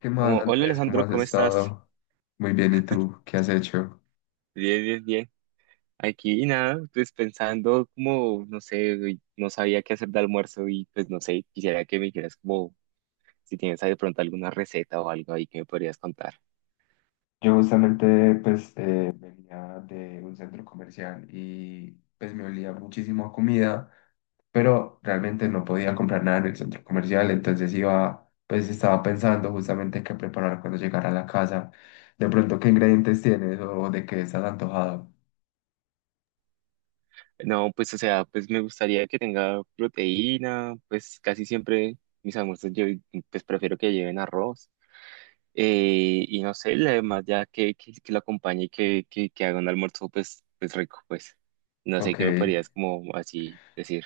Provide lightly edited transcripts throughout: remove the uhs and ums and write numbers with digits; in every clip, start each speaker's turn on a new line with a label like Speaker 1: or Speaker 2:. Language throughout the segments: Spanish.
Speaker 1: ¿Qué más,
Speaker 2: Como, hola
Speaker 1: Andrés? ¿Cómo
Speaker 2: Alejandro,
Speaker 1: has
Speaker 2: ¿cómo estás?
Speaker 1: estado? Muy bien, ¿y tú? ¿Qué has hecho?
Speaker 2: Bien, bien, bien. Aquí nada, pues pensando como, no sé, uy, no sabía qué hacer de almuerzo y pues no sé, quisiera que me dijeras como si tienes ahí de pronto alguna receta o algo ahí que me podrías contar.
Speaker 1: Yo justamente pues venía de un centro comercial y pues me olía muchísimo a comida, pero realmente no podía comprar nada en el centro comercial, entonces iba, pues estaba pensando justamente qué preparar cuando llegara a la casa. De pronto, ¿qué ingredientes tienes o de qué estás antojado?
Speaker 2: No, pues o sea, pues me gustaría que tenga proteína, pues casi siempre mis almuerzos yo pues prefiero que lleven arroz. Y no sé, además ya que lo acompañe y que haga un almuerzo pues, pues rico, pues no sé
Speaker 1: Ok.
Speaker 2: qué me podrías como así decir.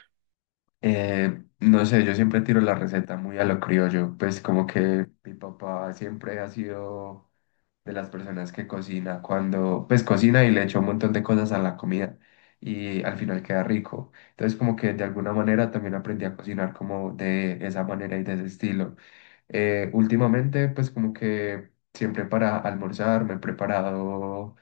Speaker 1: No sé, yo siempre tiro la receta muy a lo criollo, pues como que mi papá siempre ha sido de las personas que cocina cuando, pues cocina y le echa un montón de cosas a la comida y al final queda rico. Entonces como que de alguna manera también aprendí a cocinar como de esa manera y de ese estilo. Últimamente pues como que siempre para almorzar me he preparado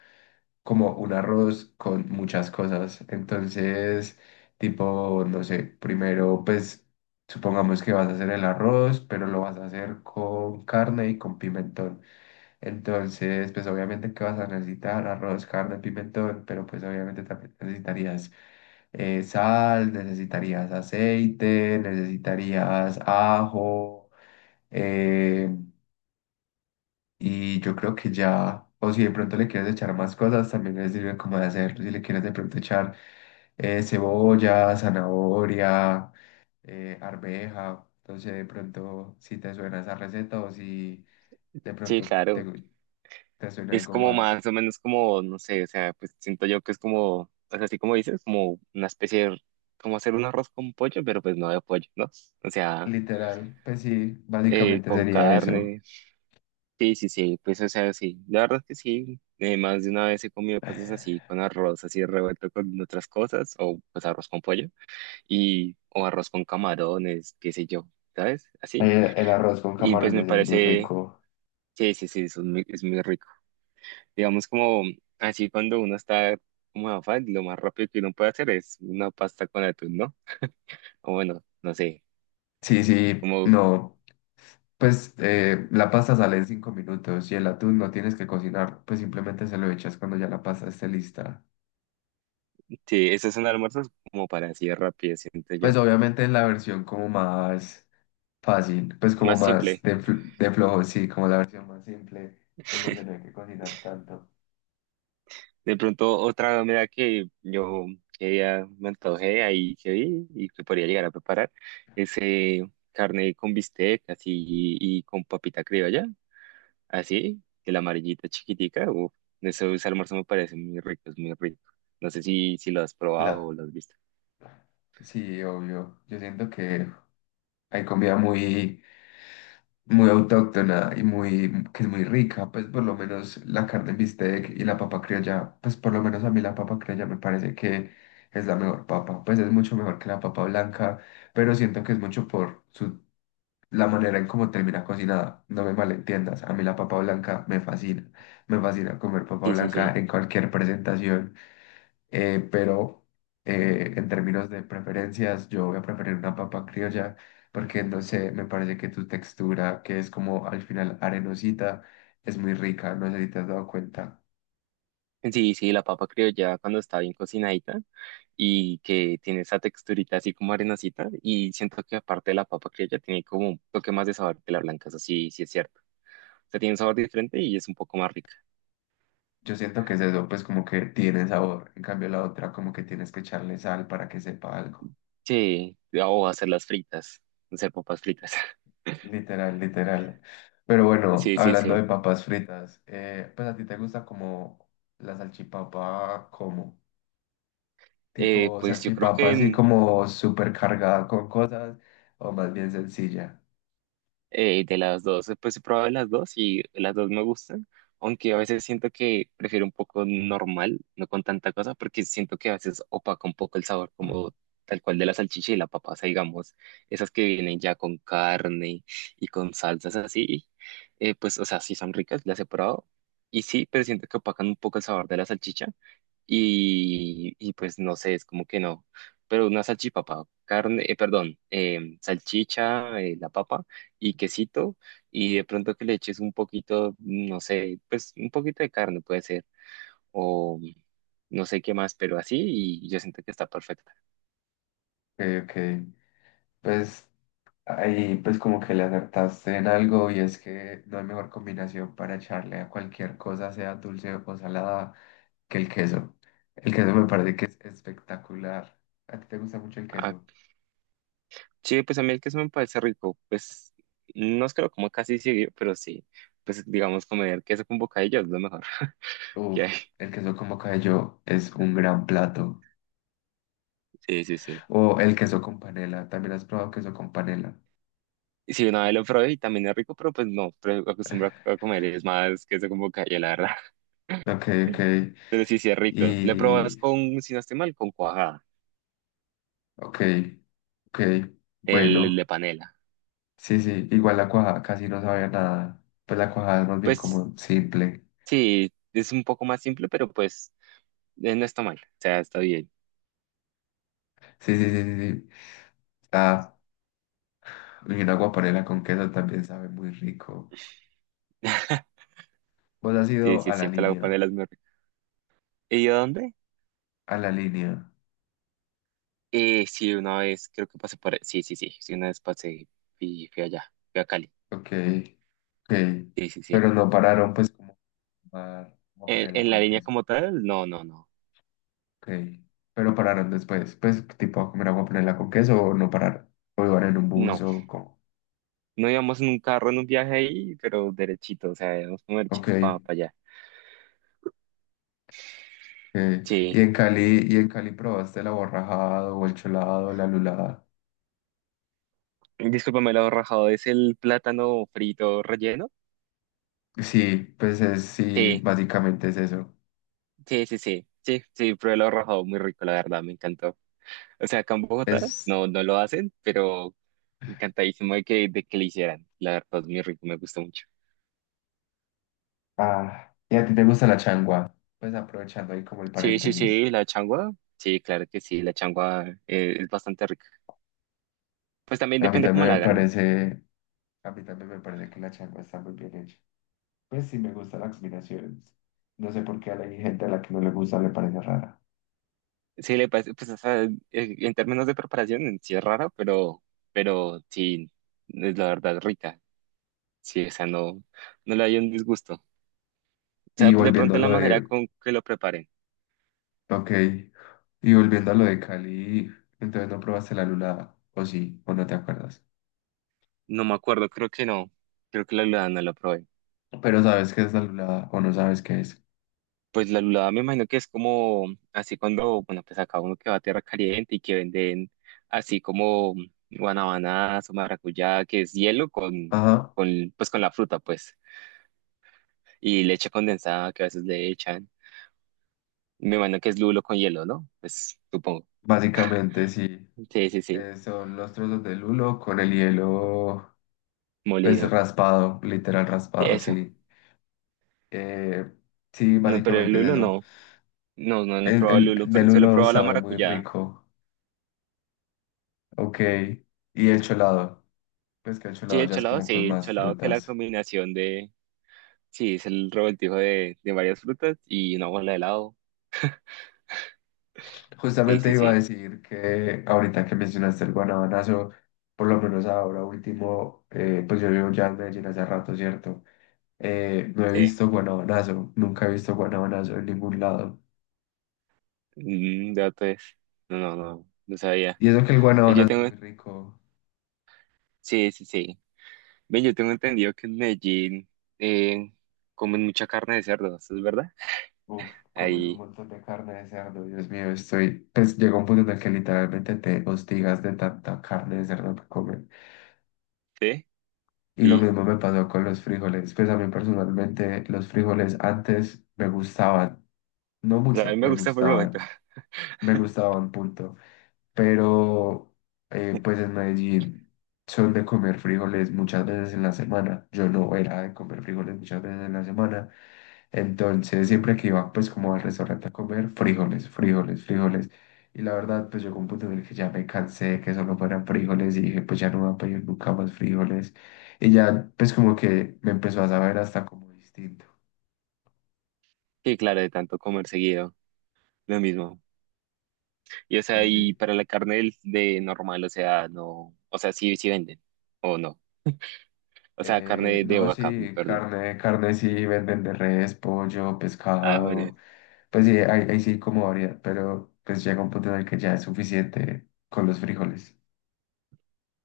Speaker 1: como un arroz con muchas cosas. Entonces, tipo, no sé, primero, pues supongamos que vas a hacer el arroz, pero lo vas a hacer con carne y con pimentón. Entonces, pues obviamente que vas a necesitar arroz, carne, pimentón, pero pues obviamente también necesitarías sal, necesitarías aceite, necesitarías ajo. eh, y yo creo que ya, o si de pronto le quieres echar más cosas, también le sirve como de hacerlo. Si le quieres de pronto echar cebolla, zanahoria, arveja, entonces de pronto si te suena esa receta o si de
Speaker 2: Sí,
Speaker 1: pronto
Speaker 2: claro.
Speaker 1: te suena
Speaker 2: Es
Speaker 1: algo
Speaker 2: como
Speaker 1: más.
Speaker 2: más o menos como, no sé, o sea, pues siento yo que es como, pues así como dices, como una especie de, como hacer un arroz con pollo, pero pues no de pollo, ¿no? O sea,
Speaker 1: Literal, pues sí, básicamente
Speaker 2: con
Speaker 1: sería eso.
Speaker 2: carne. Sí, sí, sí, pues o sea, sí. La verdad es que sí. Más de una vez he comido cosas así, con arroz así revuelto con otras cosas, o pues arroz con pollo, y, o arroz con camarones, qué sé yo, ¿sabes? Así.
Speaker 1: Ay, el arroz con
Speaker 2: Y pues me
Speaker 1: camarones es muy
Speaker 2: parece,
Speaker 1: rico.
Speaker 2: sí, sí, sí, es muy rico. Digamos como así cuando uno está como en afán, lo más rápido que uno puede hacer es una pasta con atún, ¿no? O bueno, no sé,
Speaker 1: Sí, sí,
Speaker 2: como
Speaker 1: no. Pues la pasta sale en 5 minutos y el atún no tienes que cocinar, pues simplemente se lo echas cuando ya la pasta esté lista.
Speaker 2: sí, esos son almuerzos como para así de rápido, siento yo.
Speaker 1: Pues obviamente en la versión como más fácil, pues como
Speaker 2: Más
Speaker 1: más
Speaker 2: simple.
Speaker 1: de, de flojo, sí, como la versión más simple, en donde no hay que cocinar tanto.
Speaker 2: De pronto otra comida que yo que ya me antojé ahí que vi y que podría llegar a preparar es carne con bistec así y, con papita criolla. Así, que la amarillita chiquitica, uf, eso, ese almuerzo me parece muy rico, es muy rico. No sé si, si lo has probado
Speaker 1: La...
Speaker 2: o lo has visto.
Speaker 1: Sí, obvio. Yo siento que hay comida muy, muy autóctona y muy, que es muy rica, pues por lo menos la carne en bistec y la papa criolla, pues por lo menos a mí la papa criolla me parece que es la mejor papa, pues es mucho mejor que la papa blanca, pero siento que es mucho por su, la manera en cómo termina cocinada, no me malentiendas, a mí la papa blanca me fascina comer papa
Speaker 2: Sí, sí,
Speaker 1: blanca
Speaker 2: sí.
Speaker 1: en cualquier presentación pero en términos de preferencias, yo voy a preferir una papa criolla porque no sé, me parece que tu textura, que es como al final arenosita, es muy rica, no sé si te has dado cuenta.
Speaker 2: Sí, sí, la papa criolla cuando está bien cocinadita y que tiene esa texturita así como arenosita y siento que aparte de la papa criolla tiene como un toque más de sabor que la blanca, eso sí, sí es cierto. O sea, tiene un sabor diferente y es un poco más rica.
Speaker 1: Yo siento que es eso, pues como que tiene sabor, en cambio la otra como que tienes que echarle sal para que sepa algo.
Speaker 2: Sí, o hacer las fritas, hacer papas fritas.
Speaker 1: Literal, literal. Pero bueno,
Speaker 2: Sí, sí,
Speaker 1: hablando de
Speaker 2: sí.
Speaker 1: papas fritas, pues a ti te gusta como la salchipapa, cómo tipo
Speaker 2: Pues yo creo
Speaker 1: salchipapa así
Speaker 2: que
Speaker 1: como súper cargada con cosas o más bien sencilla.
Speaker 2: De las dos, pues he probado las dos y las dos me gustan, aunque a veces siento que prefiero un poco normal, no con tanta cosa, porque siento que a veces opaca un poco el sabor, como tal cual de la salchicha y la papa, o sea, digamos, esas que vienen ya con carne y con salsas así, pues, o sea, sí son ricas, las he probado, y sí, pero siento que opacan un poco el sabor de la salchicha, y pues no sé, es como que no, pero una salchipapa, carne, perdón, salchicha, la papa y quesito y de pronto que le eches un poquito, no sé, pues un poquito de carne puede ser o no sé qué más, pero así y yo siento que está perfecta.
Speaker 1: Ok, ok. Pues ahí pues como que le acertaste en algo y es que no hay mejor combinación para echarle a cualquier cosa, sea dulce o salada, que el queso. El queso me parece que es espectacular. ¿A ti te gusta mucho el
Speaker 2: Ah,
Speaker 1: queso?
Speaker 2: sí, pues a mí el queso me parece rico, pues no es que lo como casi seguido, pero sí, pues digamos comer queso con bocadillo es lo mejor que
Speaker 1: Uf,
Speaker 2: hay.
Speaker 1: el queso como cayó es un gran plato.
Speaker 2: Sí, sí, sí.
Speaker 1: O el queso con panela, también has probado queso con panela.
Speaker 2: Y sí, una vez lo probé y también es rico, pero pues no, pero acostumbro a comer es más queso con bocadillo, la verdad.
Speaker 1: Ok, ok.
Speaker 2: Pero sí, sí es rico. Le probas
Speaker 1: Y
Speaker 2: con, si no estoy mal, con cuajada,
Speaker 1: ok, ok,
Speaker 2: el
Speaker 1: bueno,
Speaker 2: de panela.
Speaker 1: sí, sí, igual la cuajada casi no sabía nada, pues la cuajada es más bien
Speaker 2: Pues
Speaker 1: como simple,
Speaker 2: sí, es un poco más simple, pero pues no está mal. O sea, está bien.
Speaker 1: sí, sí, sí, sí, sí, ah, y una guapanela con queso también sabe muy rico, vos has
Speaker 2: Sí,
Speaker 1: ido
Speaker 2: sí, es cierto, la copa de las muy rica. ¿Y a dónde?
Speaker 1: a la línea,
Speaker 2: Sí, una vez creo que pasé por... Sí, sí, sí, sí, una vez pasé y fui allá, fui a Cali.
Speaker 1: ok, ok,
Speaker 2: Sí, sí, sí.
Speaker 1: pero no pararon pues como a tomar guapanela
Speaker 2: En la
Speaker 1: con
Speaker 2: línea
Speaker 1: queso,
Speaker 2: como tal? No, no, no.
Speaker 1: ok, pero pararon después, pues tipo a comer guapanela con queso o no pararon, o iban en un bus
Speaker 2: No,
Speaker 1: o como,
Speaker 2: no íbamos en un carro en un viaje ahí, pero derechito, o sea, íbamos como
Speaker 1: ok.
Speaker 2: derechito para allá.
Speaker 1: Y
Speaker 2: Sí.
Speaker 1: en Cali, y en Cali probaste el aborrajado o el cholado, la lulada.
Speaker 2: Discúlpame lo rajado, ¿es el plátano frito relleno?
Speaker 1: Sí, pues es, sí,
Speaker 2: Sí,
Speaker 1: básicamente es eso.
Speaker 2: sí, sí, sí, sí, sí, probé lo rajado, muy rico, la verdad, me encantó. O sea, acá en Bogotá
Speaker 1: Es,
Speaker 2: no, no lo hacen, pero encantadísimo de que lo hicieran. La verdad es muy rico, me gusta mucho.
Speaker 1: ah, y a ti te gusta la changua, pues aprovechando ahí como el
Speaker 2: Sí, sí,
Speaker 1: paréntesis.
Speaker 2: sí, la changua. Sí, claro que sí, la changua es bastante rica. Pues también
Speaker 1: A mí
Speaker 2: depende cómo
Speaker 1: también
Speaker 2: la
Speaker 1: me
Speaker 2: hagan, ¿no?
Speaker 1: parece, a mí también me parece que la changua está muy bien hecha. Pues sí me gusta la combinación. No sé por qué a la hay gente a la que no le gusta, le parece rara.
Speaker 2: Sí, le parece, pues o sea, en términos de preparación en sí es raro, pero sí, es la verdad rica. Sí, o sea, no, no le hay un disgusto. O sea,
Speaker 1: Y
Speaker 2: de
Speaker 1: volviendo
Speaker 2: pronto
Speaker 1: a
Speaker 2: la
Speaker 1: lo
Speaker 2: manera
Speaker 1: de,
Speaker 2: con que lo preparen.
Speaker 1: ok, y volviendo a lo de Cali, entonces no probaste la lulada, o sí, o no te acuerdas.
Speaker 2: No me acuerdo, creo que no. Creo que la verdad no lo probé.
Speaker 1: Pero sabes qué es la lulada o no sabes qué es.
Speaker 2: Pues la lulada me imagino que es como así cuando, bueno, pues acá uno que va a tierra caliente y que venden así como guanabanas o maracuyá, que es hielo
Speaker 1: Ajá.
Speaker 2: con, pues con la fruta, pues, y leche condensada que a veces le echan. Me imagino que es lulo con hielo, ¿no? Pues supongo.
Speaker 1: Básicamente sí.
Speaker 2: Sí, sí, sí,
Speaker 1: Son los trozos de lulo con el hielo, pues
Speaker 2: molido.
Speaker 1: raspado, literal raspado,
Speaker 2: Eso.
Speaker 1: sí. Eh, sí,
Speaker 2: No, pero el
Speaker 1: básicamente es
Speaker 2: lulo
Speaker 1: eso.
Speaker 2: no. No, no, no he probado el
Speaker 1: El
Speaker 2: lulo,
Speaker 1: del
Speaker 2: pero se lo he
Speaker 1: lulo
Speaker 2: probado la
Speaker 1: sabe muy
Speaker 2: maracuyá.
Speaker 1: rico. Ok. Y el cholado. Pues que el cholado ya es como con
Speaker 2: Sí, el
Speaker 1: más
Speaker 2: cholado que es la
Speaker 1: frutas.
Speaker 2: combinación de, sí, es el revoltijo de varias frutas y una bola de helado. Sí,
Speaker 1: Justamente
Speaker 2: sí,
Speaker 1: iba a
Speaker 2: sí,
Speaker 1: decir que ahorita que mencionaste el guanabanazo, por lo menos ahora último, pues yo llevo ya en Medellín hace rato, ¿cierto? No he
Speaker 2: sí.
Speaker 1: visto guanabonazo, nunca he visto guanabonazo en ningún lado.
Speaker 2: Mm, dato es. No, no, no, no sabía.
Speaker 1: Y eso que el
Speaker 2: Yo
Speaker 1: guanabonazo es
Speaker 2: tengo,
Speaker 1: muy rico.
Speaker 2: sí, sí, sí. Ven, yo tengo entendido que en Medellín eh, comen mucha carne de cerdo, ¿eso es verdad?
Speaker 1: Uf, comer un
Speaker 2: Ahí,
Speaker 1: montón de carne de cerdo, Dios mío, estoy. Pues llega un punto en el que literalmente te hostigas de tanta carne de cerdo que comen.
Speaker 2: sí.
Speaker 1: Y lo
Speaker 2: Y
Speaker 1: mismo me pasó con los frijoles. Pues a mí personalmente los frijoles antes me gustaban, no
Speaker 2: pues, a mí
Speaker 1: mucho,
Speaker 2: me
Speaker 1: me
Speaker 2: gusta por el momento.
Speaker 1: gustaban. Me gustaban, punto. Pero pues en Medellín son de comer frijoles muchas veces en la semana. Yo no era de comer frijoles muchas veces en la semana. Entonces siempre que iba pues como al restaurante a comer frijoles, frijoles, frijoles. Y la verdad pues llegó un punto en el que ya me cansé de que solo fueran frijoles y dije pues ya no voy a pedir nunca más frijoles. Y ya pues como que me empezó a saber hasta como distinto.
Speaker 2: Sí, claro, de tanto comer seguido, lo mismo. Y o sea,
Speaker 1: Sí,
Speaker 2: y
Speaker 1: sí.
Speaker 2: para la carne del- de normal, o sea, no, o sea, sí, sí venden, o no. O sea, carne de
Speaker 1: No,
Speaker 2: vaca,
Speaker 1: sí,
Speaker 2: perdón.
Speaker 1: carne, carne sí, venden de res, pollo,
Speaker 2: Ah, bueno,
Speaker 1: pescado. Pues sí, ahí, ahí sí como variedad, pero pues llega un punto en el que ya es suficiente con los frijoles.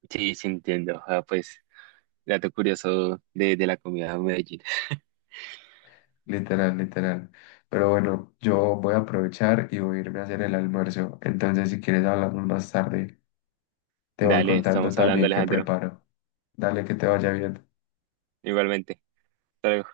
Speaker 2: sí, sí entiendo. Ah, pues, dato curioso de la comida de Medellín.
Speaker 1: Literal, literal. Pero bueno, yo voy a aprovechar y voy a irme a hacer el almuerzo. Entonces, si quieres, hablamos más tarde. Te voy
Speaker 2: Dale,
Speaker 1: contando
Speaker 2: estamos hablando,
Speaker 1: también qué
Speaker 2: Alejandro.
Speaker 1: preparo. Dale, que te vaya bien.
Speaker 2: Igualmente. Hasta luego.